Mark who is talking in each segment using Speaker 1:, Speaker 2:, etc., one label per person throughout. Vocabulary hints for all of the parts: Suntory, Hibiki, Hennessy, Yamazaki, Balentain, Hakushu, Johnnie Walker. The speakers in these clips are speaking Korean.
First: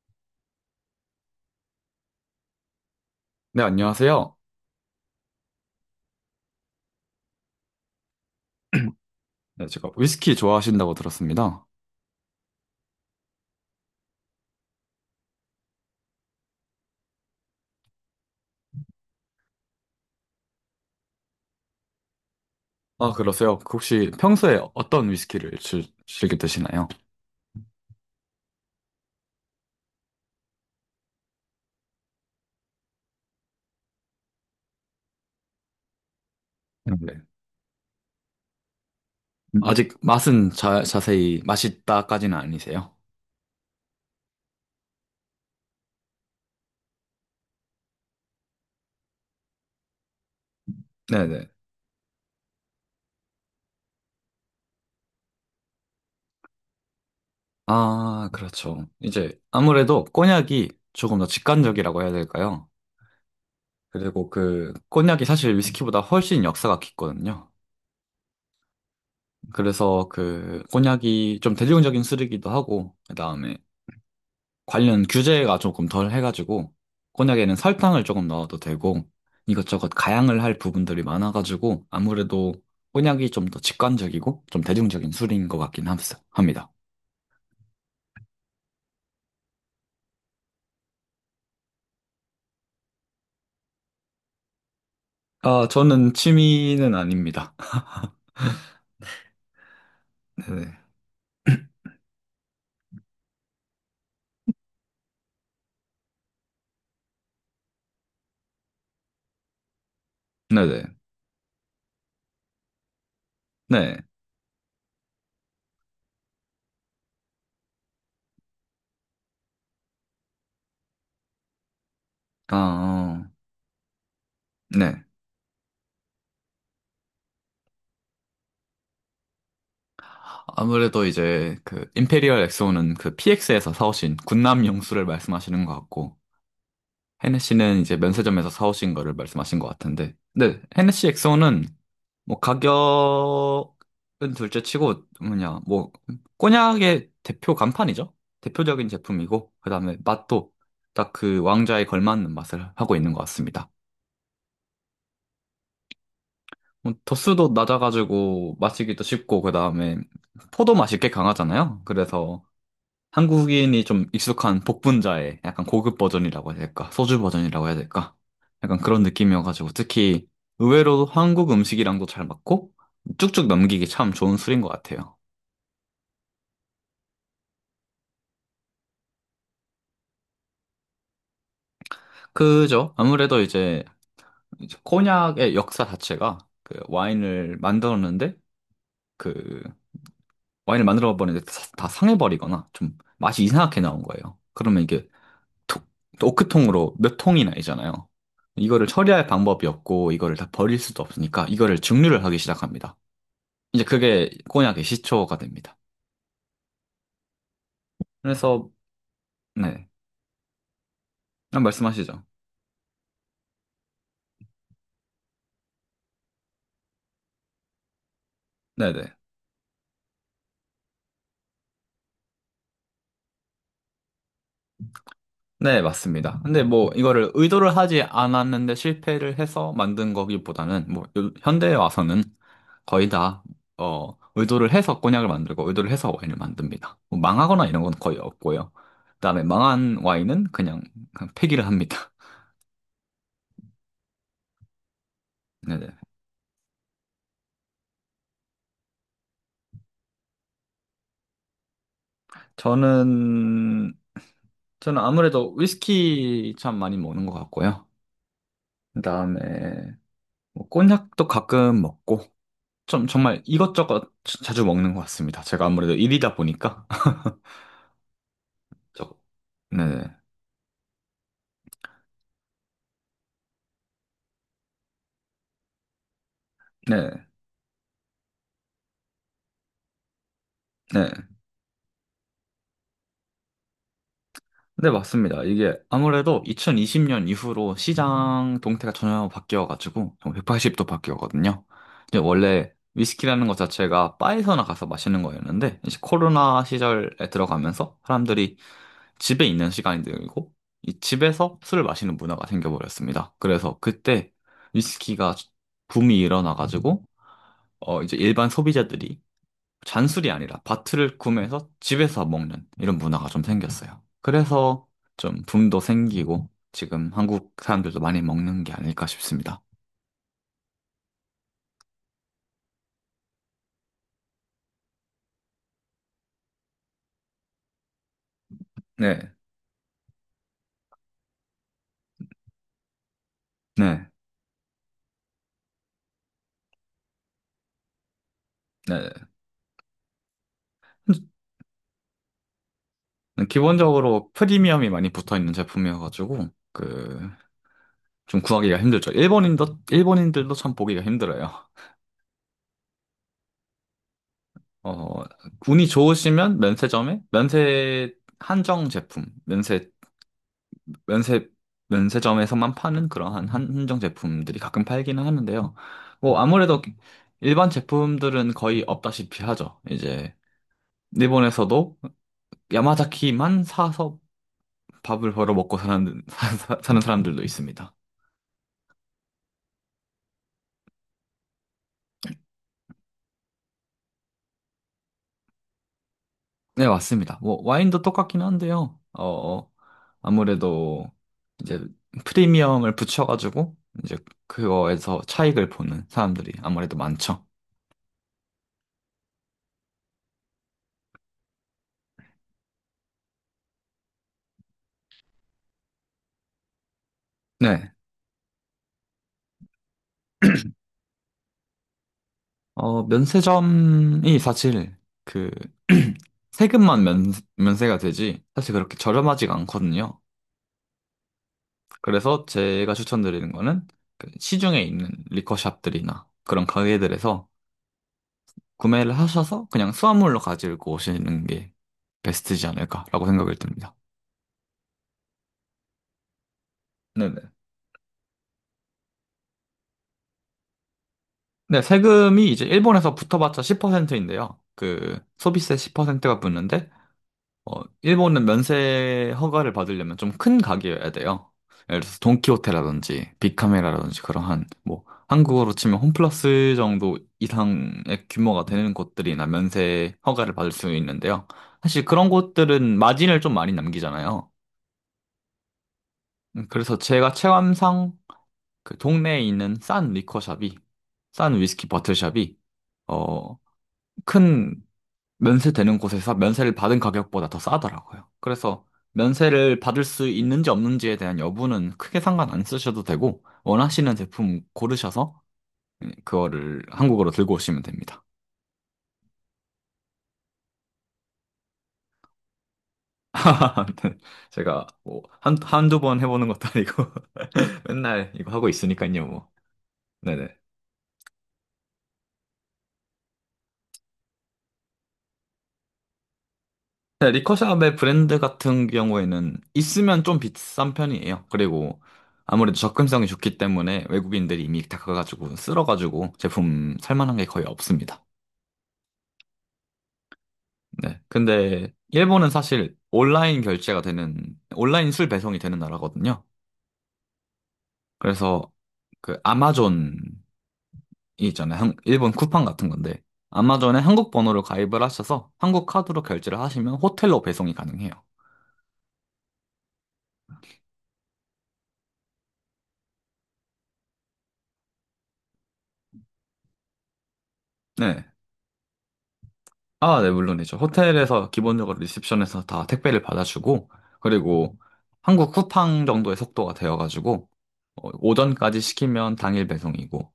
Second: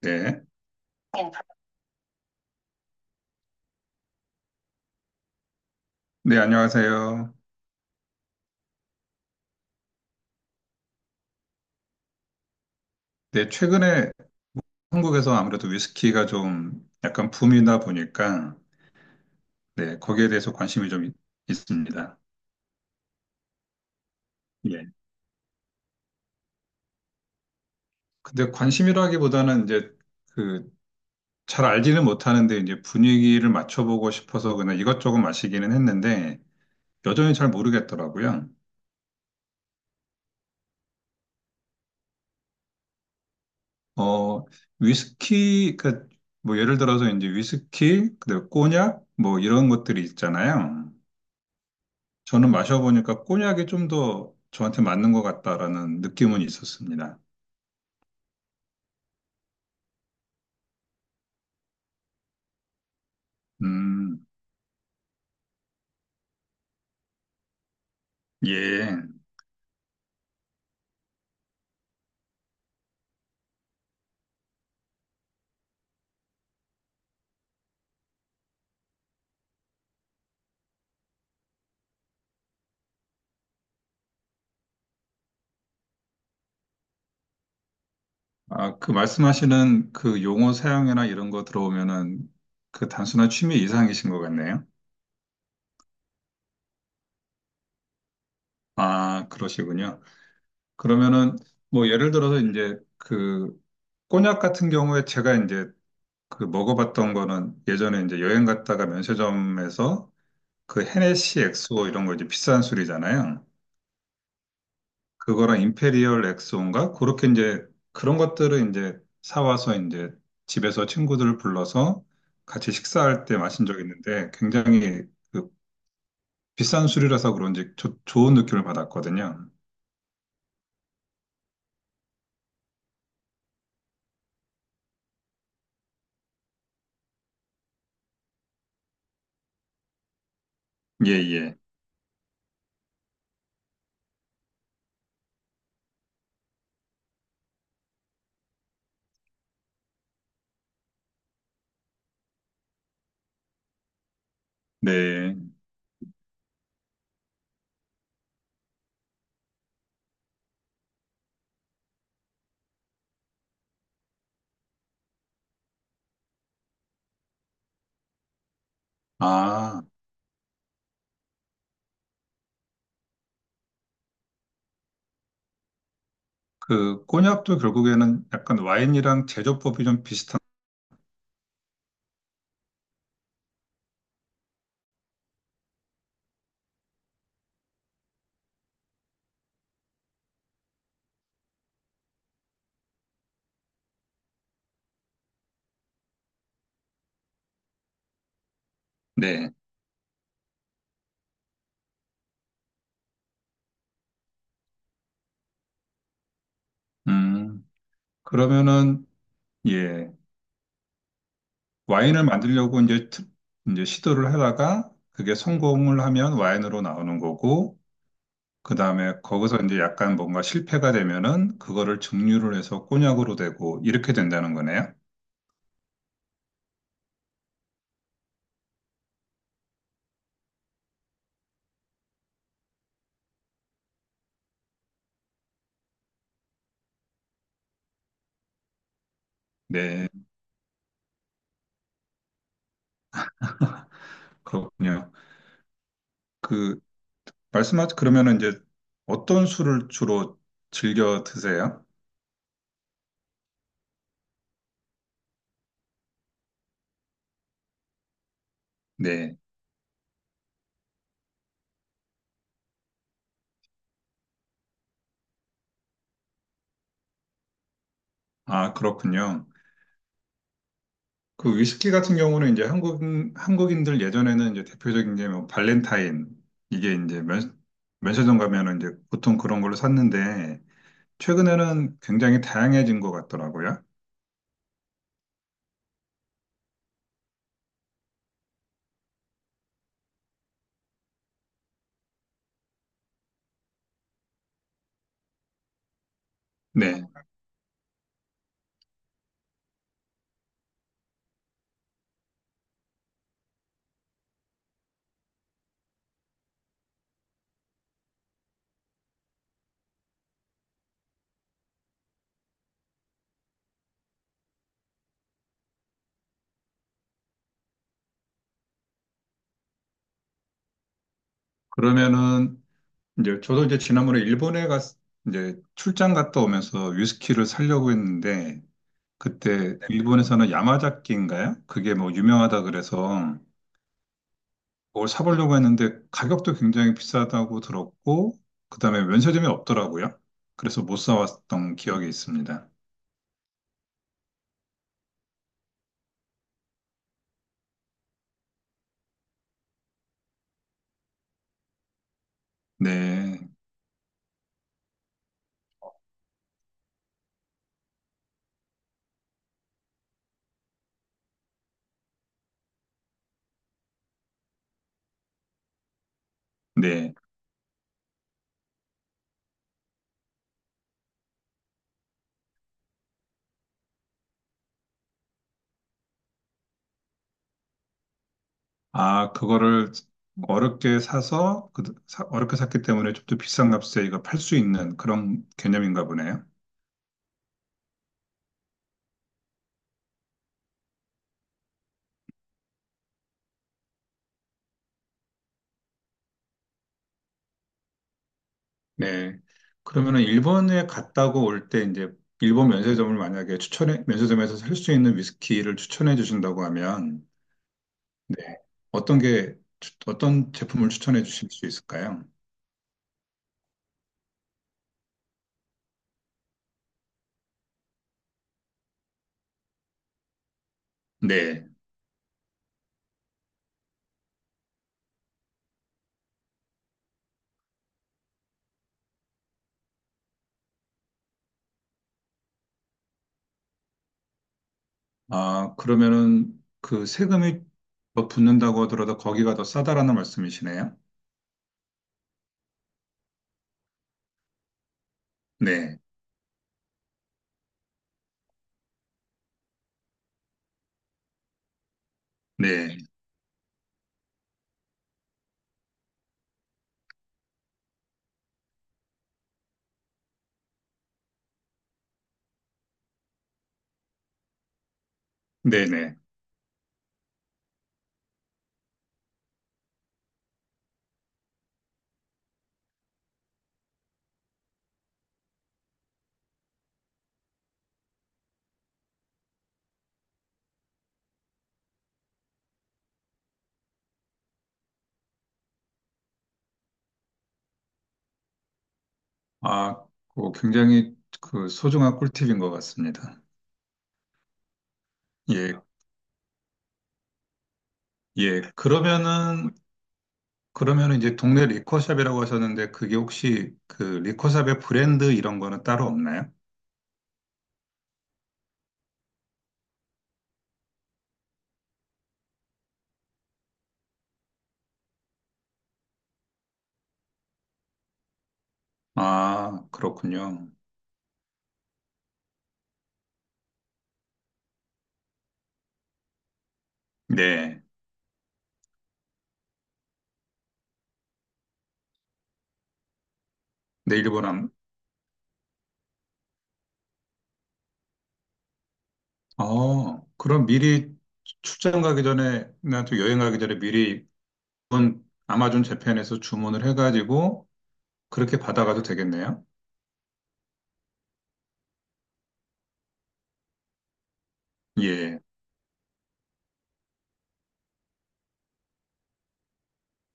Speaker 1: 네.
Speaker 2: 네, 안녕하세요.
Speaker 1: 네, 안녕하세요.
Speaker 2: 네, 제가 위스키 좋아하신다고 들었습니다.
Speaker 1: 네, 최근에 한국에서 아무래도 위스키가 좀 약간 붐이다 보니까, 네, 거기에 대해서 관심이 좀 있습니다.
Speaker 2: 아, 그러세요? 그 혹시 평소에
Speaker 1: 예.
Speaker 2: 어떤 위스키를 즐겨 드시나요?
Speaker 1: 근데 관심이라기보다는 이제 그 잘 알지는 못하는데 이제 분위기를 맞춰보고 싶어서 그냥 이것저것 마시기는 했는데,
Speaker 2: 네.
Speaker 1: 여전히 잘 모르겠더라고요.
Speaker 2: 아직 맛은 자세히 맛있다까지는 아니세요?
Speaker 1: 어, 위스키, 그, 뭐 예를 들어서 이제 위스키, 그다음에 꼬냑, 뭐 이런 것들이 있잖아요.
Speaker 2: 네네.
Speaker 1: 저는 마셔보니까 꼬냑이 좀 더 저한테 맞는 것 같다라는 느낌은 있었습니다.
Speaker 2: 아, 그렇죠. 이제 아무래도 꼬냑이 조금 더 직관적이라고 해야 될까요?
Speaker 1: 음,
Speaker 2: 그리고 그 꼬냑이 사실 위스키보다 훨씬 역사가 깊거든요.
Speaker 1: 예.
Speaker 2: 그래서 그 꼬냑이 좀 대중적인 술이기도 하고, 그다음에 관련 규제가 조금 덜 해가지고 곤약에는 설탕을 조금 넣어도 되고 이것저것 가양을 할 부분들이 많아가지고 아무래도 곤약이 좀 더 직관적이고 좀 대중적인 술인 것 같긴 합니다.
Speaker 1: 아, 그 말씀하시는 그 용어 사용이나 이런 거 들어오면은 그 단순한 취미 이상이신 것 같네요.
Speaker 2: 아, 저는 취미는 아닙니다.
Speaker 1: 아, 그러시군요.
Speaker 2: 네네.
Speaker 1: 그러면은 뭐 예를 들어서 이제 그 꼬냑 같은 경우에 제가 이제 그 먹어봤던 거는 예전에 이제 여행 갔다가 면세점에서 그
Speaker 2: 네네.
Speaker 1: 헤네시 엑소 이런 거 이제 비싼 술이잖아요.
Speaker 2: 네.
Speaker 1: 그거랑 임페리얼 엑스온가 그렇게 이제 그런 것들을 이제 사와서 이제 집에서 친구들을 불러서
Speaker 2: 아,
Speaker 1: 같이 식사할
Speaker 2: 어,
Speaker 1: 때 마신 적이 있는데
Speaker 2: 네.
Speaker 1: 굉장히 그 비싼 술이라서 그런지 좋은 느낌을 받았거든요.
Speaker 2: 아무래도 이제 그 임페리얼 엑소는 그 PX에서 사오신 군남 용수를 말씀하시는 것 같고, 헤네시는 이제 면세점에서 사오신 거를 말씀하신 것 같은데, 네, 헤네시
Speaker 1: 예, 예.
Speaker 2: 엑소는 뭐 가격은 둘째 치고 뭐냐 뭐 꼬냑의 대표 간판이죠. 대표적인 제품이고 그다음에 맛도 딱 그 왕좌에 걸맞는 맛을 하고 있는 것 같습니다.
Speaker 1: 네.
Speaker 2: 뭐 도수도 낮아가지고 마시기도 쉽고 그다음에 포도 맛이 꽤 강하잖아요. 그래서 한국인이 좀 익숙한 복분자의 약간 고급 버전이라고 해야 될까? 소주 버전이라고 해야 될까? 약간 그런 느낌이어가지고
Speaker 1: 아,
Speaker 2: 특히 의외로 한국 음식이랑도 잘 맞고 쭉쭉 넘기기 참 좋은 술인 것 같아요.
Speaker 1: 그 꼬냑도 결국에는 약간 와인이랑 제조법이 좀 비슷한.
Speaker 2: 그죠? 아무래도 이제, 이제 코냑의 역사 자체가 그 와인을 만들었는데 그 와인을 만들어 버리는데 다 상해버리거나 좀 맛이 이상하게 나온 거예요. 그러면 이게 톡, 오크통으로 몇 통이 나이잖아요. 이거를 처리할
Speaker 1: 네.
Speaker 2: 방법이 없고 이거를 다 버릴 수도 없으니까 이거를 증류를 하기 시작합니다. 이제 그게 코냑의 시초가 됩니다.
Speaker 1: 음.
Speaker 2: 그래서
Speaker 1: 그러면은
Speaker 2: 네,
Speaker 1: 예.
Speaker 2: 한
Speaker 1: 와인을
Speaker 2: 말씀하시죠.
Speaker 1: 만들려고 이제 이제 시도를 하다가 그게 성공을 하면 와인으로 나오는 거고 그 다음에
Speaker 2: 네네.
Speaker 1: 거기서 이제 약간 뭔가 실패가 되면은 그거를 증류를 해서 꼬냑으로 되고 이렇게 된다는 거네요.
Speaker 2: 네, 맞습니다. 근데 뭐 이거를 의도를 하지 않았는데 실패를 해서 만든 거기보다는 뭐 현대에 와서는 거의 다 의도를 해서 cognac 을 만들고 의도를 해서 와인을 만듭니다. 뭐 망하거나 이런 건 거의 없고요. 그다음에 망한
Speaker 1: 네,
Speaker 2: 와인은 그냥, 그냥 폐기를 합니다.
Speaker 1: 그렇군요.
Speaker 2: 네네.
Speaker 1: 그 말씀하신 그러면은 이제 어떤 술을 주로 즐겨 드세요?
Speaker 2: 저는 저는 아무래도 위스키 참 많이 먹는 것 같고요.
Speaker 1: 네,
Speaker 2: 그다음에 뭐 cognac 도 가끔 먹고 좀 정말 이것저것 자주 먹는 것 같습니다. 제가 아무래도 일이다 보니까.
Speaker 1: 아
Speaker 2: 저거.
Speaker 1: 그렇군요.
Speaker 2: 네,
Speaker 1: 그 위스키 같은 경우는 이제 한국인들 예전에는 이제 대표적인 게 뭐 발렌타인 이게
Speaker 2: 네,
Speaker 1: 이제 면 면세점 가면은 이제 보통 그런 걸로 샀는데
Speaker 2: 네.
Speaker 1: 최근에는 굉장히 다양해진 것 같더라고요.
Speaker 2: 네, 맞습니다. 이게 아무래도 2020년 이후로 시장 동태가 전혀 바뀌어가지고 180도 바뀌었거든요. 이제 원래 위스키라는 것 자체가 바에서나 가서 마시는 거였는데, 이제 코로나
Speaker 1: 네,
Speaker 2: 시절에 들어가면서 사람들이 집에 있는 시간이 늘고 이 집에서 술을 마시는 문화가 생겨버렸습니다. 그래서 그때 위스키가 붐이 일어나가지고 이제 일반 소비자들이 잔술이 아니라 밭을 구매해서 집에서 먹는 이런 문화가 좀 생겼어요. 그래서 좀 붐도 생기고 지금 한국 사람들도 많이 먹는 게 아닐까 싶습니다.
Speaker 1: 그러면은 이제 저도 이제 지난번에 일본에 이제 출장 갔다 오면서 위스키를 사려고 했는데,
Speaker 2: 네,
Speaker 1: 그때 일본에서는 야마자키인가요? 그게 뭐 유명하다 그래서
Speaker 2: 네,
Speaker 1: 그걸 사보려고 했는데 가격도 굉장히 비싸다고 들었고, 그다음에
Speaker 2: 네.
Speaker 1: 면세점이 없더라고요. 그래서 못 사왔던 기억이 있습니다.
Speaker 2: 기본적으로 프리미엄이 많이 붙어 있는 제품이어가지고 그 좀 구하기가 힘들죠. 일본인도 일본인들도 참 보기가 힘들어요.
Speaker 1: 네,
Speaker 2: 어, 운이 좋으시면 면세점에 면세 한정 제품, 면세 면세 면세점에서만 파는 그러한 한정 제품들이 가끔 팔기는 하는데요. 뭐 아무래도
Speaker 1: 네.
Speaker 2: 일반 제품들은 거의 없다시피 하죠. 이제 일본에서도 야마자키만 사서 밥을 벌어 먹고 사는 사는 사람들도 있습니다.
Speaker 1: 아, 그거를 어렵게 사서, 어렵게 샀기 때문에 좀 더 비싼 값에 이거 팔 수 있는 그런 개념인가 보네요.
Speaker 2: 네, 맞습니다. 뭐 와인도 똑같긴 한데요. 아무래도 이제 프리미엄을 붙여가지고 이제 그거에서 차익을 보는 사람들이 아무래도 많죠.
Speaker 1: 네. 그러면은 일본에 갔다고 올 때 이제 일본 면세점을 만약에 면세점에서 살 수 있는 위스키를 추천해 주신다고 하면,
Speaker 2: 네.
Speaker 1: 네. 어떤 제품을 추천해 주실 수 있을까요?
Speaker 2: 어, 면세점이 사실 그 세금만 면세가 되지 사실 그렇게 저렴하지가 않거든요.
Speaker 1: 네.
Speaker 2: 그래서 제가 추천드리는 거는 그 시중에 있는 리커샵들이나 그런 가게들에서 구매를 하셔서 그냥 수화물로 가지고 오시는 게 베스트지 않을까라고 생각이 듭니다.
Speaker 1: 아, 그러면은 그
Speaker 2: 네네.
Speaker 1: 세금이 더 붙는다고 하더라도 거기가 더 싸다라는 말씀이시네요.
Speaker 2: 네, 세금이 이제 일본에서 붙어봤자 10%인데요. 그 소비세
Speaker 1: 네.
Speaker 2: 10%가 붙는데 어, 일본은 면세 허가를 받으려면 좀 큰 가게여야 돼요. 예를 들어서
Speaker 1: 네.
Speaker 2: 돈키호테라든지 빅카메라라든지 그러 한, 뭐, 한국어로 치면 홈플러스 정도 이상의 규모가 되는 곳들이나 면세 허가를 받을 수 있는데요. 사실 그런 곳들은 마진을 좀 많이 남기잖아요.
Speaker 1: 네네.
Speaker 2: 그래서 제가 체감상 그 동네에 있는 싼 리커샵이, 싼 위스키 버틀샵이, 어, 큰 면세되는 곳에서 면세를 받은 가격보다 더 싸더라고요. 그래서 면세를 받을 수 있는지 없는지에 대한 여부는 크게 상관 안 쓰셔도 되고, 원하시는 제품 고르셔서 그거를 한국으로 들고 오시면 됩니다.
Speaker 1: 아, 그 굉장히 그 소중한 꿀팁인 것 같습니다.
Speaker 2: 네, 제가 뭐
Speaker 1: 예.
Speaker 2: 한두 번 해보는 것도 아니고 맨날 이거
Speaker 1: 예.
Speaker 2: 하고 있으니까요, 뭐.
Speaker 1: 그러면은
Speaker 2: 네네.
Speaker 1: 그러면 이제 동네 리커샵이라고 하셨는데 그게 혹시 그 리커샵의 브랜드 이런 거는 따로 없나요?
Speaker 2: 네, 리커샵의 브랜드 같은 경우에는 있으면 좀 비싼 편이에요. 그리고 아무래도 접근성이 좋기 때문에 외국인들이 이미 다 가가지고 쓸어가지고 제품 살만한 게 거의 없습니다.
Speaker 1: 아, 그렇군요.
Speaker 2: 네. 근데 일본은 사실 온라인 결제가 되는, 온라인 술 배송이 되는 나라거든요.
Speaker 1: 네.
Speaker 2: 그래서 그 아마존이 있잖아요. 일본 쿠팡 같은 건데 아마존에
Speaker 1: 네,
Speaker 2: 한국
Speaker 1: 일본
Speaker 2: 번호를
Speaker 1: 안,
Speaker 2: 가입을 하셔서 한국 카드로 결제를 하시면 호텔로 배송이 가능해요.
Speaker 1: 어, 그럼 미리 출장 가기 전에, 나또 여행 가기 전에 미리 일본 아마존 재팬에서 주문을 해가지고
Speaker 2: 네.
Speaker 1: 그렇게 받아가도 되겠네요.
Speaker 2: 아, 네, 물론이죠. 호텔에서 기본적으로 리셉션에서 다 택배를 받아주고, 그리고
Speaker 1: 예.
Speaker 2: 한국 쿠팡 정도의 속도가 되어가지고, 어, 오전까지 시키면 당일 배송이고,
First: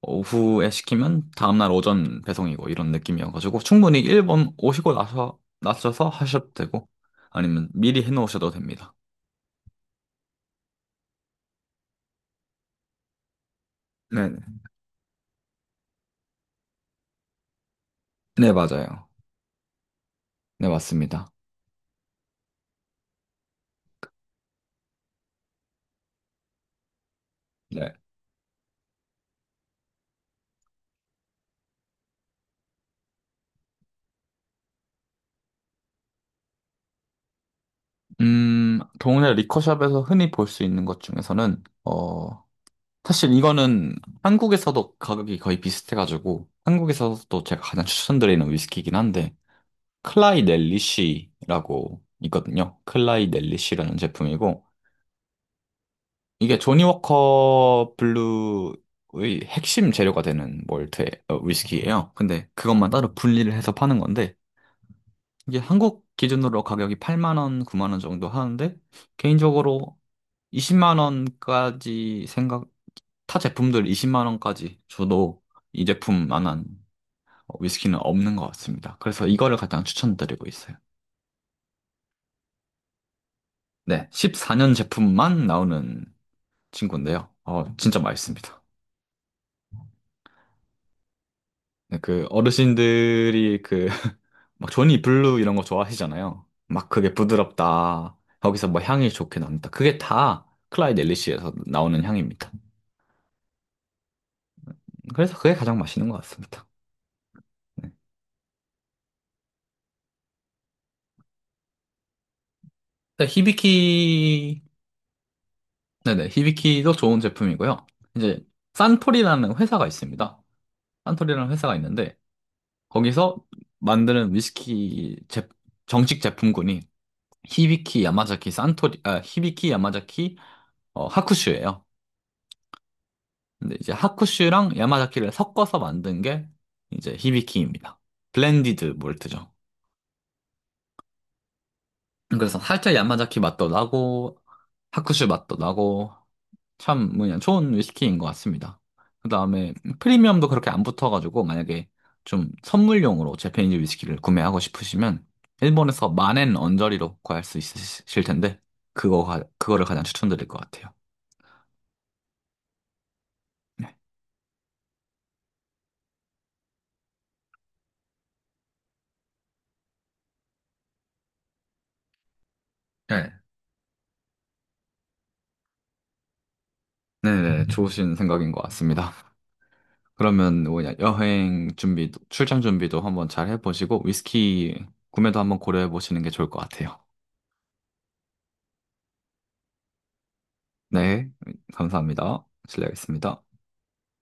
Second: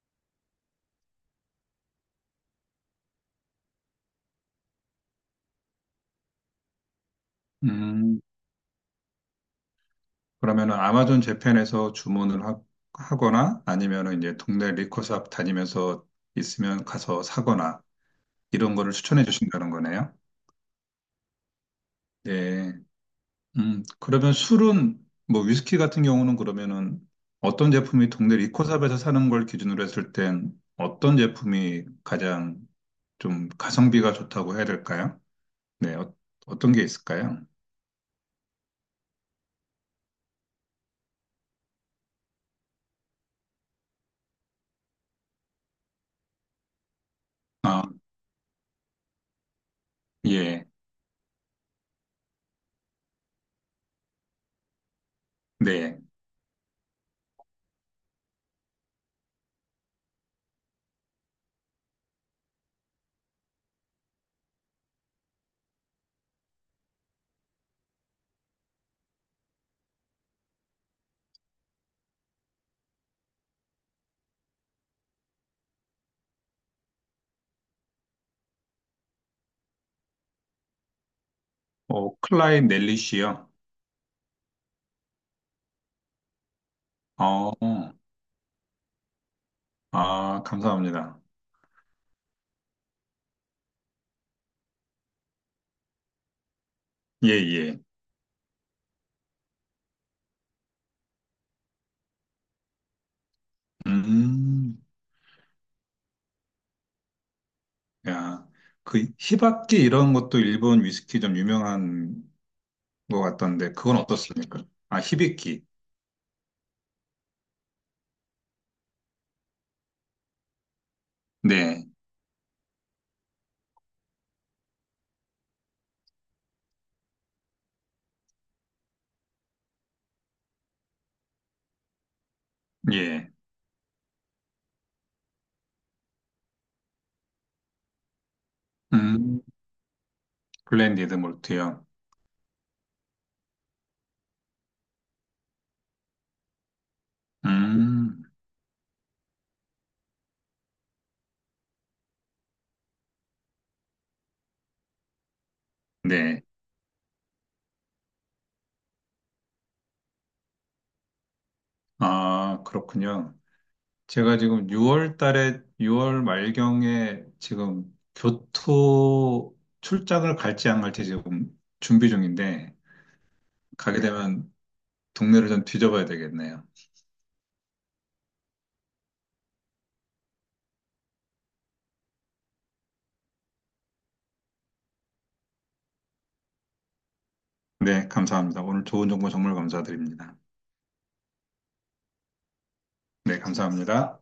Speaker 2: 오후에 시키면 다음날 오전 배송이고, 이런 느낌이어가지고, 충분히 일본 오시고 나서, 나셔서 하셔도 되고, 아니면 미리
Speaker 1: 음,
Speaker 2: 해놓으셔도 됩니다.
Speaker 1: 그러면은 아마존 재팬에서 주문을 하거나 아니면은 이제
Speaker 2: 네네.
Speaker 1: 동네 리코샵 다니면서 있으면 가서 사거나
Speaker 2: 네,
Speaker 1: 이런 거를
Speaker 2: 맞아요.
Speaker 1: 추천해 주신다는 거네요.
Speaker 2: 네, 맞습니다.
Speaker 1: 네. 그러면 술은, 뭐, 위스키 같은 경우는 그러면은 어떤
Speaker 2: 네.
Speaker 1: 제품이 동네 리코샵에서 사는 걸 기준으로 했을 땐 어떤 제품이 가장 좀 가성비가 좋다고 해야 될까요? 네. 어떤 게 있을까요?
Speaker 2: 동네 리커샵에서 흔히 볼 수 있는 것 중에서는, 어, 사실 이거는 한국에서도 가격이 거의 비슷해가지고 한국에서도 제가
Speaker 1: 아,
Speaker 2: 가장 추천드리는 위스키이긴 한데 클라이
Speaker 1: 예.
Speaker 2: 넬리시라고 있거든요. 클라이 넬리시라는 제품이고
Speaker 1: 네.
Speaker 2: 이게 조니 워커 블루의 핵심 재료가 되는 몰트 어, 위스키예요. 근데 그것만 따로 분리를 해서 파는 건데 이게 한국 기준으로 가격이 8만 원, 9만 원 정도 하는데 개인적으로 20만 원까지 생각 타 제품들 20만 원까지 줘도 이 제품만한 위스키는 없는 것 같습니다. 그래서 이거를 가장 추천드리고 있어요.
Speaker 1: 클라인 넬리시요?
Speaker 2: 네, 14년 제품만 나오는 친구인데요.
Speaker 1: 어,
Speaker 2: 어, 진짜 맛있습니다.
Speaker 1: 감사합니다.
Speaker 2: 네, 그 어르신들이 그 막 조니 블루 이런 거 좋아하시잖아요. 막 그게
Speaker 1: 예, 예.
Speaker 2: 부드럽다. 거기서 뭐 향이 좋게 납니다. 그게 다 클라이드 엘리시에서 나오는 향입니다.
Speaker 1: 음,
Speaker 2: 그래서 그게 가장 맛있는 것 같습니다. 네.
Speaker 1: 야. 그, 히바키 이런 것도 일본 위스키 좀 유명한 것
Speaker 2: 네,
Speaker 1: 같던데, 그건
Speaker 2: 히비키,
Speaker 1: 어떻습니까? 아, 히비키.
Speaker 2: 네네, 히비키도 좋은 제품이고요. 이제 산토리라는 회사가 있습니다. 산토리라는 회사가
Speaker 1: 네,
Speaker 2: 있는데 거기서 만드는 정식 제품군이 히비키 야마자키 어, 하쿠슈예요.
Speaker 1: 예.
Speaker 2: 근데 이제 하쿠슈랑 야마자키를 섞어서 만든 게 이제 히비키입니다. 블렌디드
Speaker 1: 음,
Speaker 2: 몰트죠.
Speaker 1: 블렌디드 몰트요.
Speaker 2: 그래서 살짝 야마자키 맛도 나고 하쿠슈 맛도 나고 참 뭐냐 좋은 위스키인
Speaker 1: 음,
Speaker 2: 것 같습니다. 그다음에 프리미엄도 그렇게 안 붙어가지고 만약에 좀 선물용으로 재패니즈 위스키를 구매하고 싶으시면 일본에서
Speaker 1: 네.
Speaker 2: 만엔 언저리로 구할 수 있으실 텐데 그거를 가장 추천드릴 것 같아요.
Speaker 1: 아, 그렇군요.
Speaker 2: 네,
Speaker 1: 제가 지금 6월 달에, 6월 말경에 지금 교토 출장을 갈지 안 갈지 지금 준비 중인데,
Speaker 2: 네,
Speaker 1: 가게 네. 되면 동네를 좀 뒤져봐야 되겠네요.
Speaker 2: 네, 네, 좋으신 생각인 것 같습니다. 그러면 뭐냐, 여행 준비도, 출장 준비도 한번 잘 해보시고, 위스키 구매도 한번 고려해 보시는 게 좋을 것 같아요.
Speaker 1: 네, 감사합니다. 오늘 좋은 정보 정말 감사드립니다.
Speaker 2: 네, 감사합니다.
Speaker 1: 네,
Speaker 2: 실례하겠습니다.
Speaker 1: 감사합니다.